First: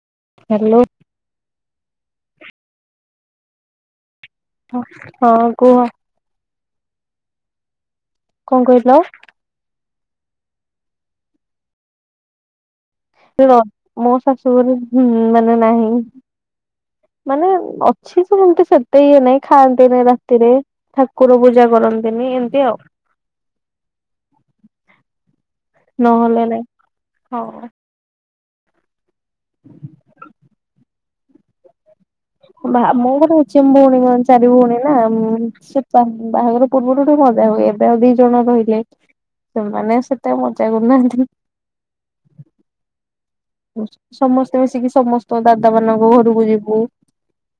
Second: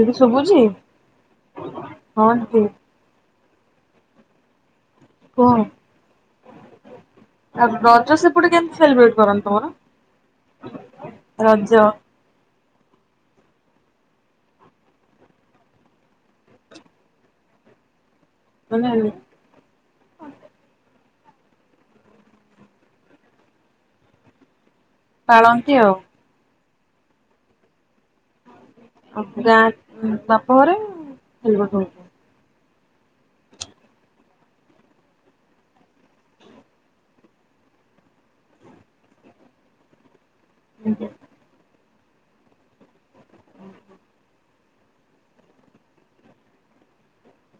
ଏଠି ଶୁଭୁଚି। ହ୍ୟାଲୋ [unintelligible] ହଁ କୁହ। [unintelligible] ରଜ ସେପଟେ କଣ କେମିତି କହିଲ ସେଲିବ୍ରେଟ୍ କରନ୍ତି ତମର। ରଜ। ମୋ ଶାଶୁଘର ମାନେ ନାହିଁ ମାନେ ଅଛି ଯେ ସେତେ ମାନେ ଇଏ ନାହିଁ ଖାଆନ୍ତିନି ରାତିରେ। ଠାକୁର ପୂଜା କରନ୍ତିନି ଏମିତି ଆଉ। ପାଳନ୍ତି ଆଉ। ହଉ। ଆଉ ଗାଁ ବାପ ଘରେ [unintelligible] ବା ମୋ ମୋ ଘରେ ଅଛି, ମୋର ଚାରି ଭଉଣୀ ନା ସେ ବାହାଘର ପୂର୍ବରୁୁ ଗୋଟେ ମଜା ହୁଏ ଏବେ ଆଉ ଦି ଜଣ ରହିଲେ। ସେମାନେେ ସେ କେତେ ମଜା କରୁ ହୁଁ ନାହାନ୍ତି। ସମସ୍ତେ ମିଶିକି ସମସ୍ତ ଦାଦା ମାନଙ୍କ ଘରକୁ ଯିବୁ।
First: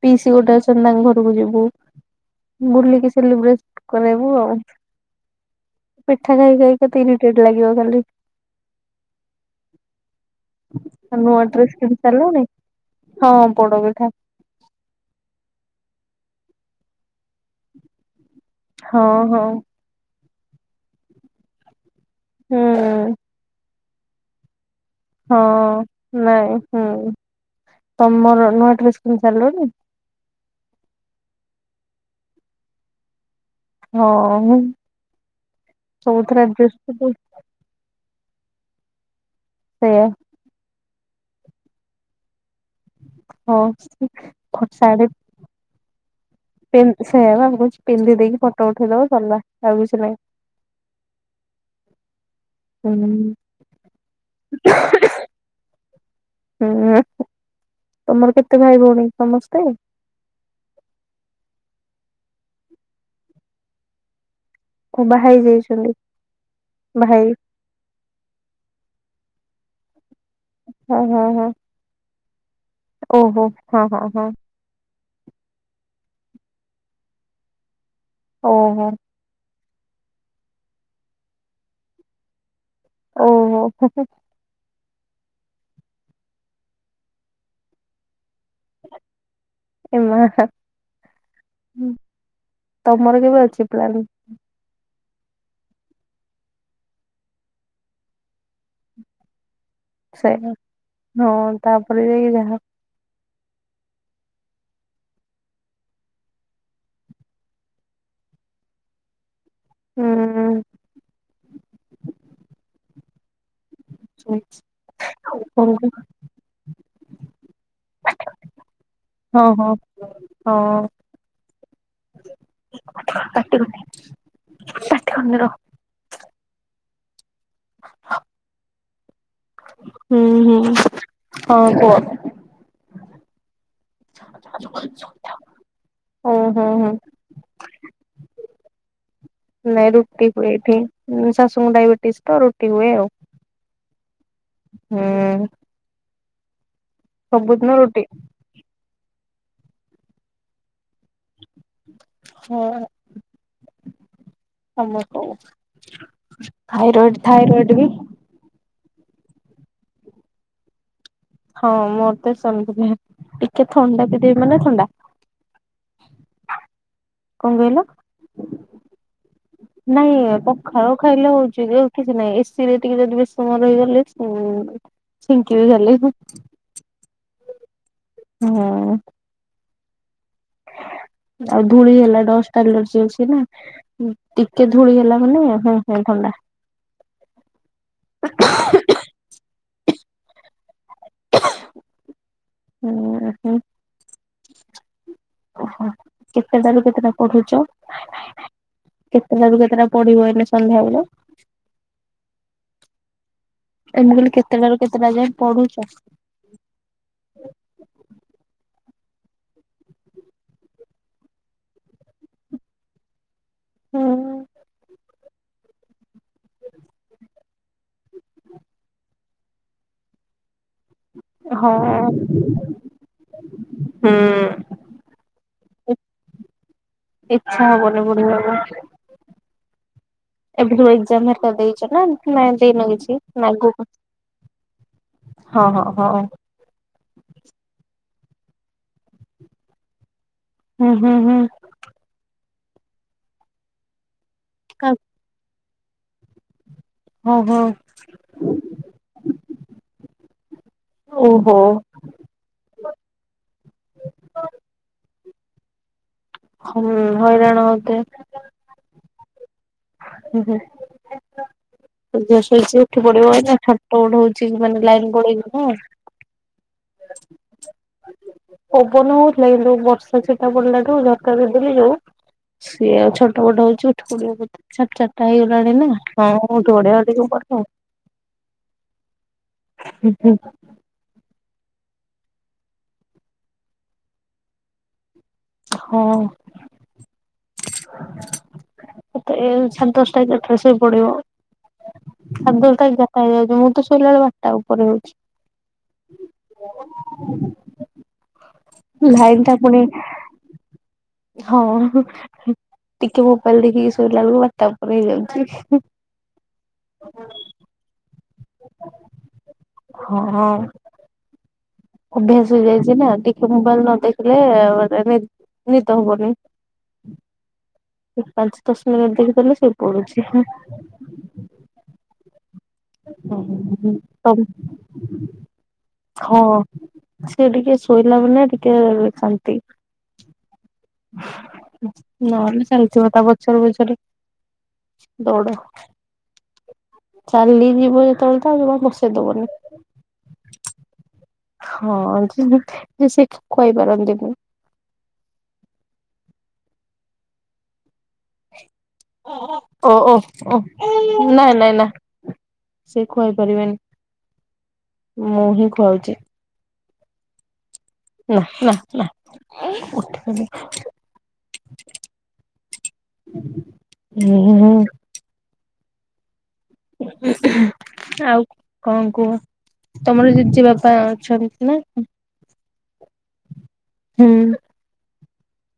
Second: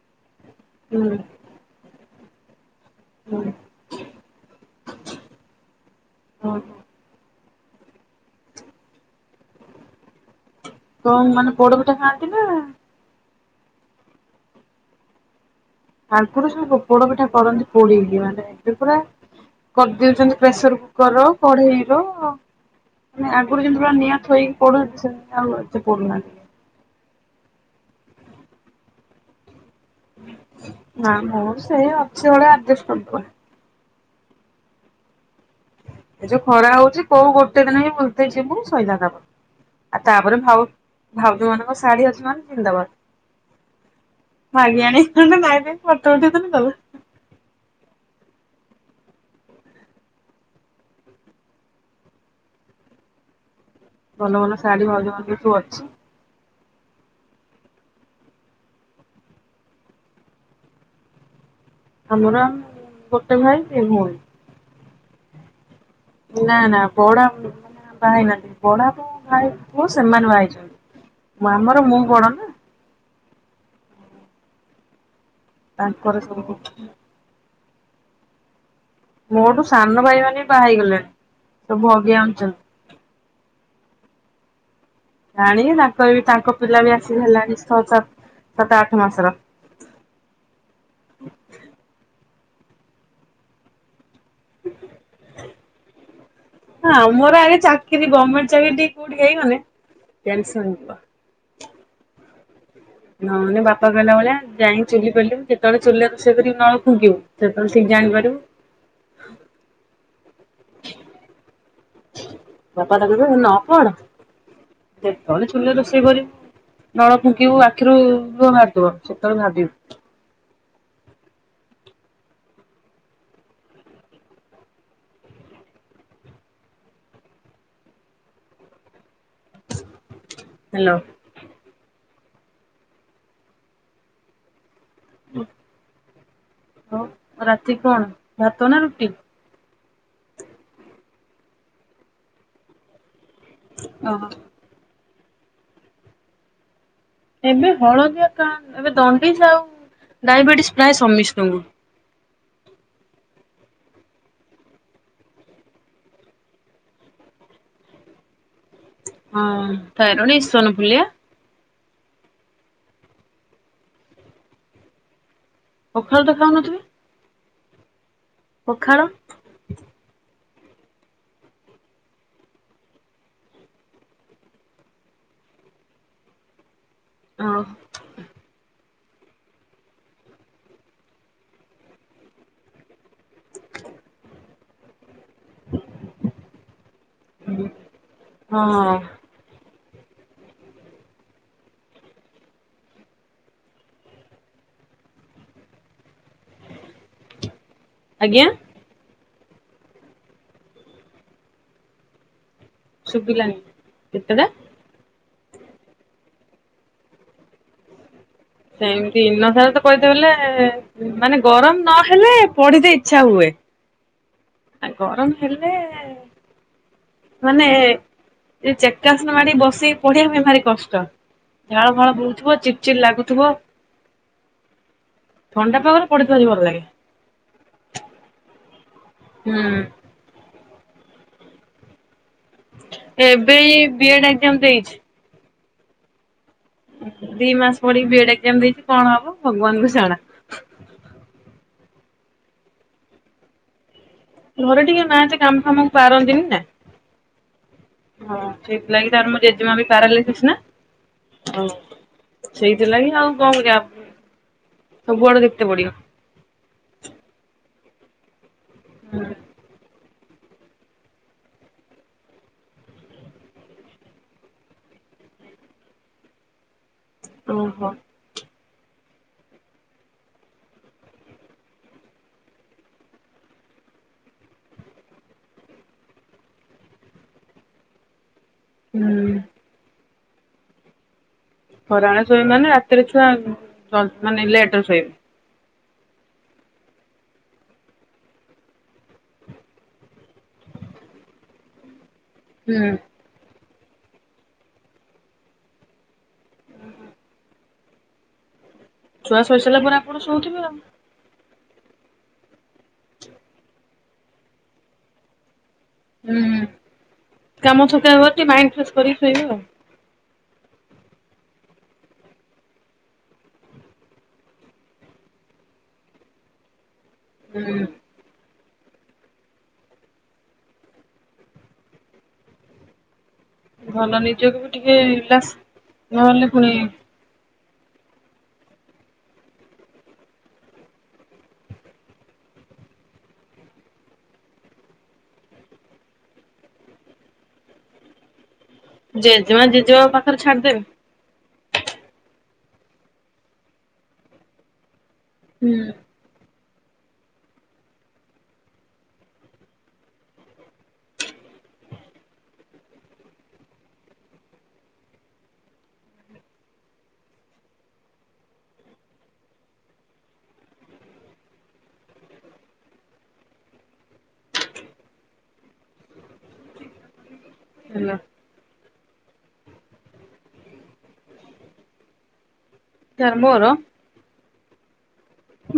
ପିଇସ ଗୋଟେ ଡ୍ରେସ୍ ପିନ୍ଧନା ଘରକୁ ହୁଁ ଯିବୁ। ବୁଲିକି ସେଲିବ୍ରେଟ କରେଇବୁ ଆଉ। ପିଠା ହଁ ଖାଇକା ତିନି ଟାଇମ୍ ଲାଗିବ ଖାଲି। ଆଉ କଣ ନୂଆ ମାନେ ଡ୍ରେସ ପୋଡପିଠା କିଣି ଖାଆନ୍ତି ନା ସାରିଲଣି? ହଁ। ପୋଡ଼ ପିଠା। ତାଙ୍କର ସବୁ ପୋଡ ପିଠା କରନ୍ତି ପୋଡିକି ମାନେ ଏ ପୁରା ହଁ ହଁ କରିଦଉଚନ୍ତି। ପ୍ରେସର କୁକରର କଢେଇ ହ ହୁଁ ଆମେ ଆଗରୁ ଯେମତି ପୁରା ନିଆଁ ଥୋଇକି ପୋଡୁଛନ୍ତି ସେମିତି ହଁ, ଆଉ ଏତେ ପୋଡୁନାହାନ୍ତି। ନାଇଁ। ହୁଁ। ତମର ନୂଆ ଡ୍ରେସ କିଣି ସାରିଲଣି? ନା, ମୋର ସେ ଅଛି ଭଳିଆ ଆଡଜେଷ୍ଟ କରି ଦେବା। ହଁ। ଏ ଯଉ ସବୁଥିରେ ଖରା ଡ୍ରେସ ହଉଚି, କୋଉ ଗୋଟେ ଦିନ ହିଁ ବୁ ରେ ଯିବୁ ସଇଲା ତାପରେ। ଆ ସେଇଆ ତାପରେ ଭାବ ଭାଉଜ ମାନେ ମୋ ଶାଢୀ ଅଛି ମାନେ ପିନ୍ଧିଦବା। ହଁ ମାଗିଆଣି ନହଲେ [unintelligible] ତିନ୍ ସେୟା ବା ମୁଁ କହୁଚି ପିନ୍ଧି ଦେଇକି ଫଟ୍ ଟ ଉଠଇ ଦବା ସରିଲା ଆଉ କିଛି ନାହିଁ, ହୁଁ। ଭଲ ଭଲ ଶାଢୀ ଭାଉଜ ମାନଙ୍କର ସବୁ ଅଛି। ହୁଁ, ତମର କେତେ ଭାଇ ଭଉଣୀ ସମସ୍ତେ? ଆମର ଗୋଟେ ଭାଇ, ଦି ଭଉଣୀ। ବାହା ହେଇ ଯାଇଛନ୍ତି? ନା, ନା, ବଡ ଭାଇ ମାନେ ବାହା ହେଇ ନାହାନ୍ତି। ବଡ଼ ବୋଉ ଭାଇ ପୁଶ ସେମାନେ ବାହା ହେଇଚନ୍ତି, ହଁ ହଁ ହଁ ଆମର ମୁଁ ବଡ଼ ନା। ଓହୋ, ହଁ, ହଁ, ହଁ। ତାଙ୍କର ସବୁ। ଓହୋ ମୋଠୁ ସାନ ଭାଇ ମାନେ ବାହା ହେଇଗଲେଣି ସବୁ ଅଗ୍ଞା ଆଛନ୍ତି। ଓହୋ ଜାଣିକି ତାଙ୍କ ଏ ତାଙ୍କ ପିଲା ବି ଆସିକି ହେଲାଣି ଛଅ ସାତ ସାତ ଆଠ ମାସର। ଏ ମା ହ ତମର କେବେ ଅଛି ପ୍ଲାନ? ହଁ ମୋର ଆଗେ ଚାକିରୀ ଗମେଣ୍ଟ ଚାକିରି ଟିକେ କୋଉଠି ହେଇଗଲେ ସେ ଟେନସନ ଯିବ। ହଁ ତାପରେ ଯାଇକି ଯାହା। ମାନେ ବାପା କହିଲା ଭଳିଆ ବ୍ୟାଙ୍କ୍ ଚାକିରି କଲେ ଯେତେବେଳେ ଚୁଲିରେ ରୋଷେଇ କରି ନ ଫୁଙ୍କିବୁ ସେତେବେଳେ ଠିକ ଜାଣିପାରିବୁ। ହୁଁ [unintelligible] ନ କଣ ଯେତେବେଳେ ଚୁଲି କଣ ରେ କୁ ରୋଷେଇ କରିବୁ। ନଳ ଫୁଙ୍କିବୁ ଆ ଆଖିରୁ ଲୁହ ବାହାରିବ ସେତେବେଳେ ଭାବିବୁ। ପାଟି କରନି ପାଟି କରନି ରହ। [unintelligible] ହୁଁ ହୁଁ ହ୍ୟାଲୋ ହଁ କୁହ। [inaudible] ହୁଁ ହୁଁ ହୁଁ ହଁ ରାତି କଣ ରା ତ ନା ରୁଟି ନାଇଁ ରୁଟି ହୁଏ ଏଠି ଶାଶୁଙ୍କୁ ଡାଇବେଟିସ ତ ରୁଟି ହୁଏ ଆଉ। ହଁ ହଁ ହଁ ଏବେ ହଳଦିଆ କା ଏବେ ଦ ଡାଇବେଟିସ୍ ପ୍ରାୟ ସମସ୍ତଙ୍କୁ। ହଁ ହଁ ଆମେ ତ ଥାଇରଇଡ ଥାଇରଏଡ ବି ହଁ ଥାଇରଏଡ, ଇସନଫୁଲିଆ ହଁ ମୋର ତ ସେମିତି ଟିକେ ଥଣ୍ଡା ପି ଦେବି ମାନେ ଥଣ୍ଡା। ପଖାଳ ତ ଖାଉନଥିବେ କଣ କହିଲ? ପଖାଳ। ନାଇଁ ପଖାଳ ଖାଇଲେ ହଉଛି ଯେ କିଛି ନାହିଁ ଏସି ରେ ଟିକେ ଯଦି ବେଶ ସମୟ ରହିଗଲେ ଛିଙ୍କିବି ଖାଲି। ହଁ ହଁ ଆଉ ଧୂଳି ହେଲା ଦଶ୍ଟ ଏଲର୍ଜି ଅଛି ନା ଟିକେ ଧୂଳି ହେଲା। ମାନେ ହୁଁ ହୁଁ ଥଣ୍ଡା। ହଁ ହୁଁ ହଁ ଓହୋ କେତେଟାରୁ କେତେଟା ପଢୁଛ। ଆଜ୍ଞା। କେତେଟାରୁ କେତେଟା ପଡିବ ଏଇନେ ସନ୍ଧ୍ୟାବେଳେ? ଶୁଭିଲାନି। ଏମ ମୁଁ କହିଲି କେତେଟା କେତେଟାରୁ କେତେଟା ଯାଏ ପଢୁଛ? [unintelligible] ସେମିତି ଦିନସାରା ତ କହିତେ ବଲେ ମାନେ ଗରମ ନହେଲେ ପଢିିତେ ଇଚ୍ଛା ହୁଏ। ହୁଁ ଗରମ ହେଲେ ମାନେ ଚେକାସନ ମାଡି ବସିକି ପଢିବା ପାଇଁ ଭାରି କଷ୍ଟ ହଁ ଝାଳ ଫାଳ ବୁହୁଥିବ ଚିଡ ଚିଡ ଲାଗୁଥିବ ହୁଁ। ଥଣ୍ଡା ପାଗରେ ପଢିତେ ଭାରି ଭଲ ଲାଗେ ଇଚ୍ଛା ହବନି ପଢିବାକୁ ହୁଁ ଏବେଠୁ ଏକ୍ଜାମ ହେରିକା ଦେଇଛ ନା ନା ଦେଇନ କିଛି? ନା ଏବେ ଏଇ ଆଗକୁ ବି ଏଡ ଏକ୍ଜାମ ଦେଇଛି ହଁ ହଁ ହଁ ଦି ମାସ ପଡିକି ବି ଏଡ ଏକ୍ଜାମ ଦେଇଛି କଣ ହବ ଭଗବାନଙ୍କୁ ଜଣା ହୁଁ ହୁଁ ହୁଁ ଘରେ ଟିକେ ନାଁ ଜେ କାମ ଆମକୁ ପାରନ୍ତିିନି ନା ହଁ ହଁ ହଁ ସେଇଥିଲାଗି ତାର ମୋ ଜେଜେମା ବି ପାରାଲିସିସ୍ ନା ଓହୋ ହଉ ସେଇଥିଲାଗି ଆଉ କଣ କରିବା ସବୁଆଡେ ଦେଖିତେ ପଡିବ। ହୁଁ ହଇରାଣ ହତେ ହୁଁ। ହ ହୁଁ ଝିଅ ଶୋଇଛି ଉଠି ପଡିବ ଛଟପଟ ହଉଛି ମାନେ ଲାଇନ ପଳେଇଚି ନା ଓହୋ। ପବନ ହଉଥିଲା କିନ୍ତୁ ଯୋଉ ବର୍ଷା ଛିଟା ପଡିଲାଠୁ ଝରକା ଦେଇଦେଲି ଯୋଉ ସିଏ ଆଉ ଛଟପଟ ହଉଛି ଉଠି ପଡ଼ିବ ବୋଧେ ସାଢ଼େ ଚାରିଟା ହେଇଗଲାଣି ନା ହଁ ପଡିଲ ହୁଁ। ହୁଁ ହୁଁ। ହଇରାଣରେ ଶୋଇବି ମାନେ ରାତିରେ ଛୁଆ ମାନେ ଲେଟରେ ଶୋଇବେ ହଁ। ଏତେ ସନ୍ତୋଷ ଟାଇ ଡ୍ରେସ ବି ପଡିବ । ସାଢ଼େ ଦଶଟା ହୁଁ ଏଗାର ଟା ହେଇଯାଉଛି ମୁଁ ମୁଁ ତ ଶୋଇଲା ବେଳକୁ ବାରଟା ଉପରେ ହଉଛି। ଛୁଆ ଲାଇନ ଟା ଶୋଇ ପୁଣି ସାରିଲା ପରେ ଆପଣ ଶୋଉଥିବେ ଆଉ। ହଁ ଟିକେ ମୋବାଇଲ ଦେଖିକି ଶୋଇଲା ବେଳକୁ ବାରଟା ଉପରେ ହେଇଯାଉଛି। ହୁଁ କାମ ଥକାବତ ଟିକେ ମାଇଣ୍ଡ ଫ୍ରେଶ କରିକି ଶୋଇବା ଆଉ। ଓ ହଁ। ଅଭ୍ୟାସ ହେଇଯାଇଛି ନା ଟିକେ ମୋବାଇଲ ନ ଦେଖିଲେ ମାନେ ନିଦ ହବନି। ହୁଁ। ପାଞ୍ଚ ଦଶ ମିନିଟ ଦେଖିଦେଲେ ଶୋଇ ପଡୁଛି । ଭଲ ନିଜକୁ ବି ଟିକେ ରିଲାକ୍ସ ନହେଲେ ହଁ ପୁଣି ସେ ଟିକେ ଶୋଇଲା ମାନେ ଟିକେ ଶାନ୍ତି। ନହେଲେ ଚାଲିଥିବ ତା ବଛର ବଛର ଦୌଡ ଚାଲିଯିବ ଯେତେବେଳେ ତା ଜମା ବସେଇ ଦବନି ଜେଜେମା ଜେଜେମା ପାଖରେ ଛାଡିଦେବେ । ହଁ ଯେ ସେ କହିପାରନ୍ତିନି। ହୁଁ। ଓ ଓ ଓ ନାଇଁ ନାଇଁ ନା ସେ ଖୁଆଇ ପାରିବେନି ମୁଁ ହିଁ ଖୁଆଉଛି। ନା ନା ନା ଉଠନୁ ହୁଁ-ଉ-ଉ । ହେଲା ଆଉ କଣ କୁହ ତମର ଜେଜେ ବାପା ଅଛନ୍ତି ନା? କାହାର ମୋର? ହୁଁ।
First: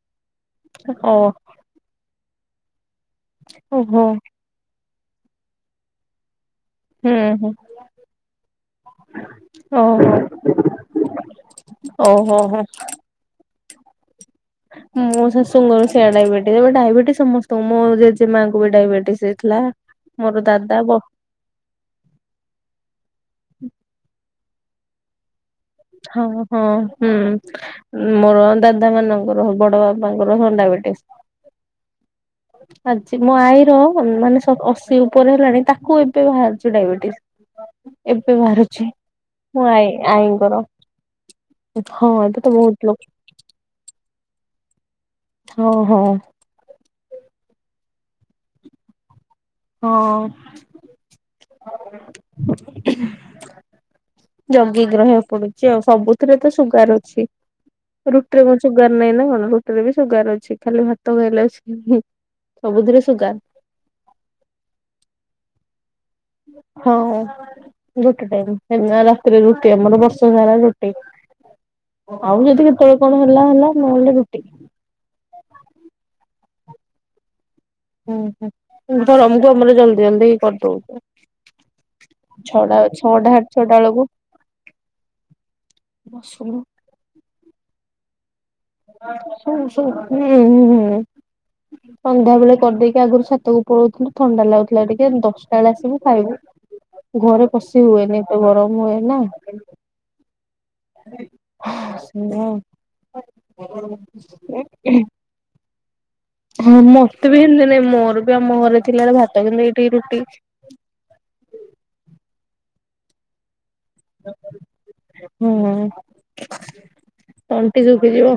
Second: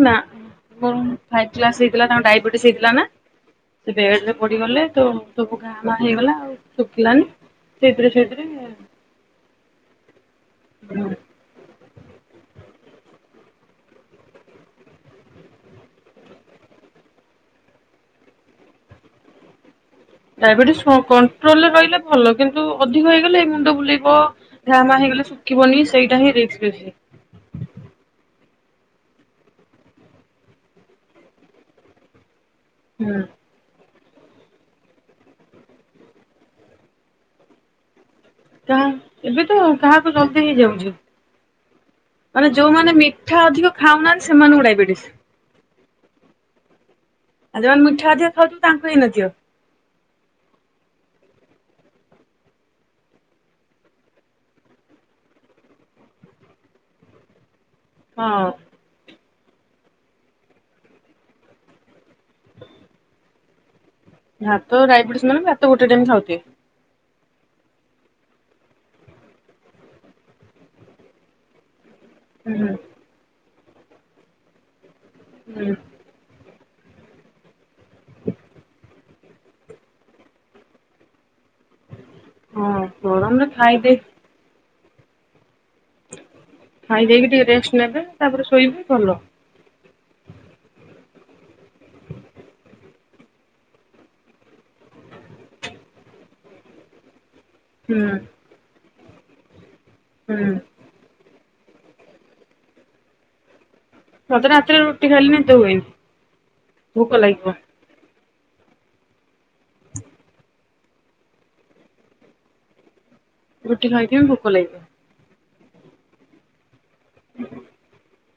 ନା। ମୋର ଫାଇଭ୍ କ୍ଲାସ୍ ହେଇଥିଲା ତାଙ୍କ ଡାଇବେଟିସ୍ ହେଇଥିଲା ନା? ସେ ଓହୋ ବେଡରେ ପଡିଗଲେ ତ ସବୁ ଘା ମା ହେଇଗଲା ଆଉ । ହୁଁ ହଁ ଓହୋ ଓହୋ ହୋ। [inaudible] ମୋ ଶାଶୁଙ୍କର ସେଆ ଡାଇବେଟିସ୍। ଏବେ ଡାଇବେଟିସ ସମସ୍ତଙ୍କୁ ମୋ ଜେଜେ ମାଆଙ୍କୁ ବି ଡାଇବେଟିସ୍ ହେଇଥିଲା। ମୋର ଦାଦା ଡାଇବେଟିସ୍ ହ ବ କଣ୍ଟ୍ରୋଲରେ ରହିଲେ ଭଲ। କିନ୍ତୁ ଅଧିକ ହେଇଗଲେ ମୁଣ୍ଡ ବୁଲେଇବ ନା [unintelligible] ହଁ ହଁ ହୁଁ ମୋର ଦାଦା ମାନଙ୍କର, ବଡ ବାପାଙ୍କର ସବୁ ଡାଇବେଟିସ୍। ଆଜି ହୁଁ ମୋ ଆଈର ମାନେ ସ ଅଶୀ ଉପରେ ହେଲାଣି ତାକୁ ଏବେ ବାହାରୁଚି ଡାଇବେଟିସ୍। ଏବେ ବାହାରୁଛି ଏବେତ ମୋ ଆଈ କାହାକୁ ଜଲଦି ଆଈଙ୍କର ହେଇଯାଉଚି। ହଁ ଏବେ ତ ମାନେ ବହୁତ ଯୋଉମାନେ ଲୋକ ମିଠା ଅଧିକ ଖାଉନାହାନ୍ତି ସେମାନଙ୍କୁ ଡାଇବେଟିସ୍ ଓ ହୋ ଆଉ ଯୋଉମାନେ ମିଠା ଅଧିକ ଖାଉଥିବେ ତାଙ୍କୁ ହେଇନଥିବ‌। ହଁ। ଜଗିକି ରହିବା ପଡୁଚି ଆଉ। ସବୁଥିରେ ତ ସୁଗାର ଅଛି। ରୁଟିରେ ହଁ କଣ ସୁଗାର ନାହିଁନା କଣ? ରୁଟିରେ ବି ସୁୁଗାର ଅଛି। ଖାଲି ଭାତ ଖାଇଲେ ଆସିକି ସବୁଥିରେ ସୁଗାର ଭାତ ଡାଇବେଟିସ ମାନେ ଭାତ ଗୋ ହଁ। ଗୋଟେ ଟାଇମ୍ ନା ରାତିରେ ରୁଟି ଆମର ବର୍ଷ ସାରା ରୁଟି। ଆଉ ଯଦି ହୁଁ କେତେବେଳେ କଣ ହେଲା ହେଲା ନ‌ହେଲେ ରୁଟି। ହୁଁ ଉଁ ହୁଁ ଧର ମୁଁ ଗରମରେ ଜଲ୍ଦୀ ଜଲ୍ଦୀ କରିଦଉ। ଛଅଟା, ହଁ ଛଅଟା ସାଢେ ଗରମରେ ଛଅଟା ବେଳକୁ ଶୁଣୁ ଖାଇ ଦେଇକି ଟିକେ ରେଷ୍ଟ ନେବେ ତାପରେ ଶୋଇବେ ଭଲ। ଶୁ଼ଁ ଶୁଁ [unintelligible] ସନ୍ଧ୍ୟା ବେଳେ କରିଦେଇକି ଆଗରୁ ଛାତକୁ ପଳୋଉ ଥିଲୁ ଥଣ୍ଡା ଲାଗୁଥିଲା ଟିକେ ଦଶଟା ବେଳେ ଆସିବୁ ଖାଇବୁ [inaudible] ଘରେ ବସି ହୁଁ ହୁଏନି ଏତେ ଗରମ ହୁଏ ନା ହୁଁ [unintelligible] ସତରେ ରାତିରେ ରୁଟି ଖାଇଲେ ନିଦ ହୁଏନି। ହଁ ଭୋକ ମତେ ବି ଲାଗିବ। କେମିତି ଦିନେ ମୋର ଆମ ଘରେ ଥିଲାର ଭାତ କିନ୍ତୁ ଏଇଠି ରୁଟି। [inaudible] ରୁଟି ଖାଇକି ବି ଭୋକ ଲାଗିବ। ହୁଁ [inaudible] ତଣ୍ଟି ଶୁଖିଯିବ।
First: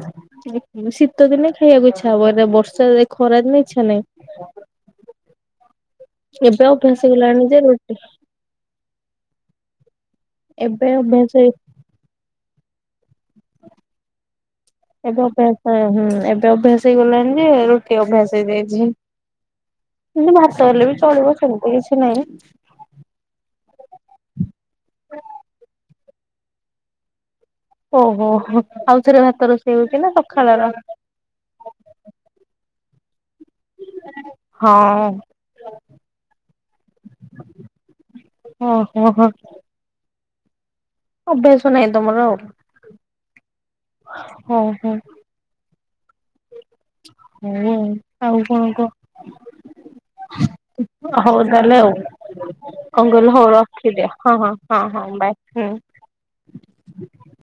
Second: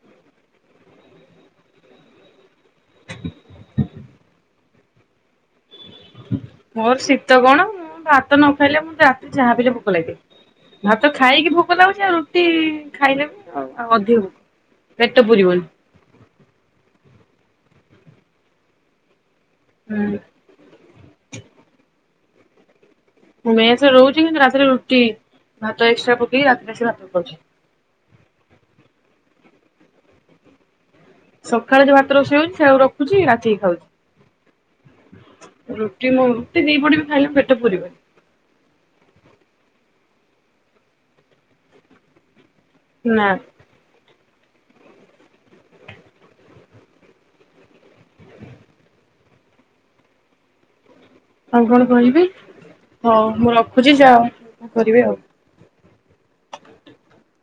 ଶୀତ ଦିନେ ଖାଇବାକୁ ଇଛା ହବ ଏ ବର୍ଷା ସେ ଖରା ଦିନ ଇଚ୍ଛା ନାହିଁ। ଏବେ ମୋର ଅଭ୍ୟାସ ଶୀତ ହେଇଗଲାଣି ଯେ କଣ ମୁଁ ରୁଟି ଭାତ ନ ଖାଇଲେ ମୁଁ ଯା ଯାହା ବି ହେଲେ ଭୋକ ଲାଗେ। ଏବେ ଭାତ ଅଭ୍ୟାସ ହେଇ ଖାଇକି ଭୋକ ଲାଗୁଛି ଆଉ। ଟି [inaudible] ପେଟ ଏବେ ପୁରିବନି। ଅଭ୍ୟାସ ହୁଁ ଏବେ ଅଭ୍ୟାସ ହେଇଗଲେ। ଯେ ରୁଟି ଅଭ୍ୟାସ ହେଇଯାଇଚି। ହୁଁ କିନ୍ତୁ ଭାତ ହେଲେ ବି ଚଳିବ ସେମିତି କିଛି ନାହିଁ। [inaudible] ମୁଁ ମେସ୍ ରହୁଛି କିନ୍ତୁ ରାତିରେ ରୁଟି ଭାତ ଏକ୍ସଟ୍ରା ପକେଇକି ରାତିରେ ଆସି ଭାତକୁ ଖାଉଛି। ଓହୋହୋ ଆଉଥରେ ଭାତ ରୋଷେଇ ହଉଚି, ନା ସକାଳର? ଉଛି ରା ଟି ଖାଉଛି ହଁ [inaudible] ରୁଟି ମୁଁ ଦି ପଟ ଖାଇଲେବି ମୋ ପେଟ ପୁରିବନି। ଓହୋ ହୋ। ଅଭ୍ୟାସ ନାହିଁ ତମର ଆଉ। ନାଁ। ହ ହୋ। ହୁଁ। ଆଉ କଣ କହ? [inaudible] ହଉ ତାହେଲେ କଣ ଆଉ, କହିବି କଣ କହିଲ ହଉ ମୁଁ ରଖୁଛି ରଖିଦିଅ ହଁ ହଁ ଯାଅ ହଁ କରିବେ ହଁ ଆଉ। ବାଏ ହଁ। [inaudible]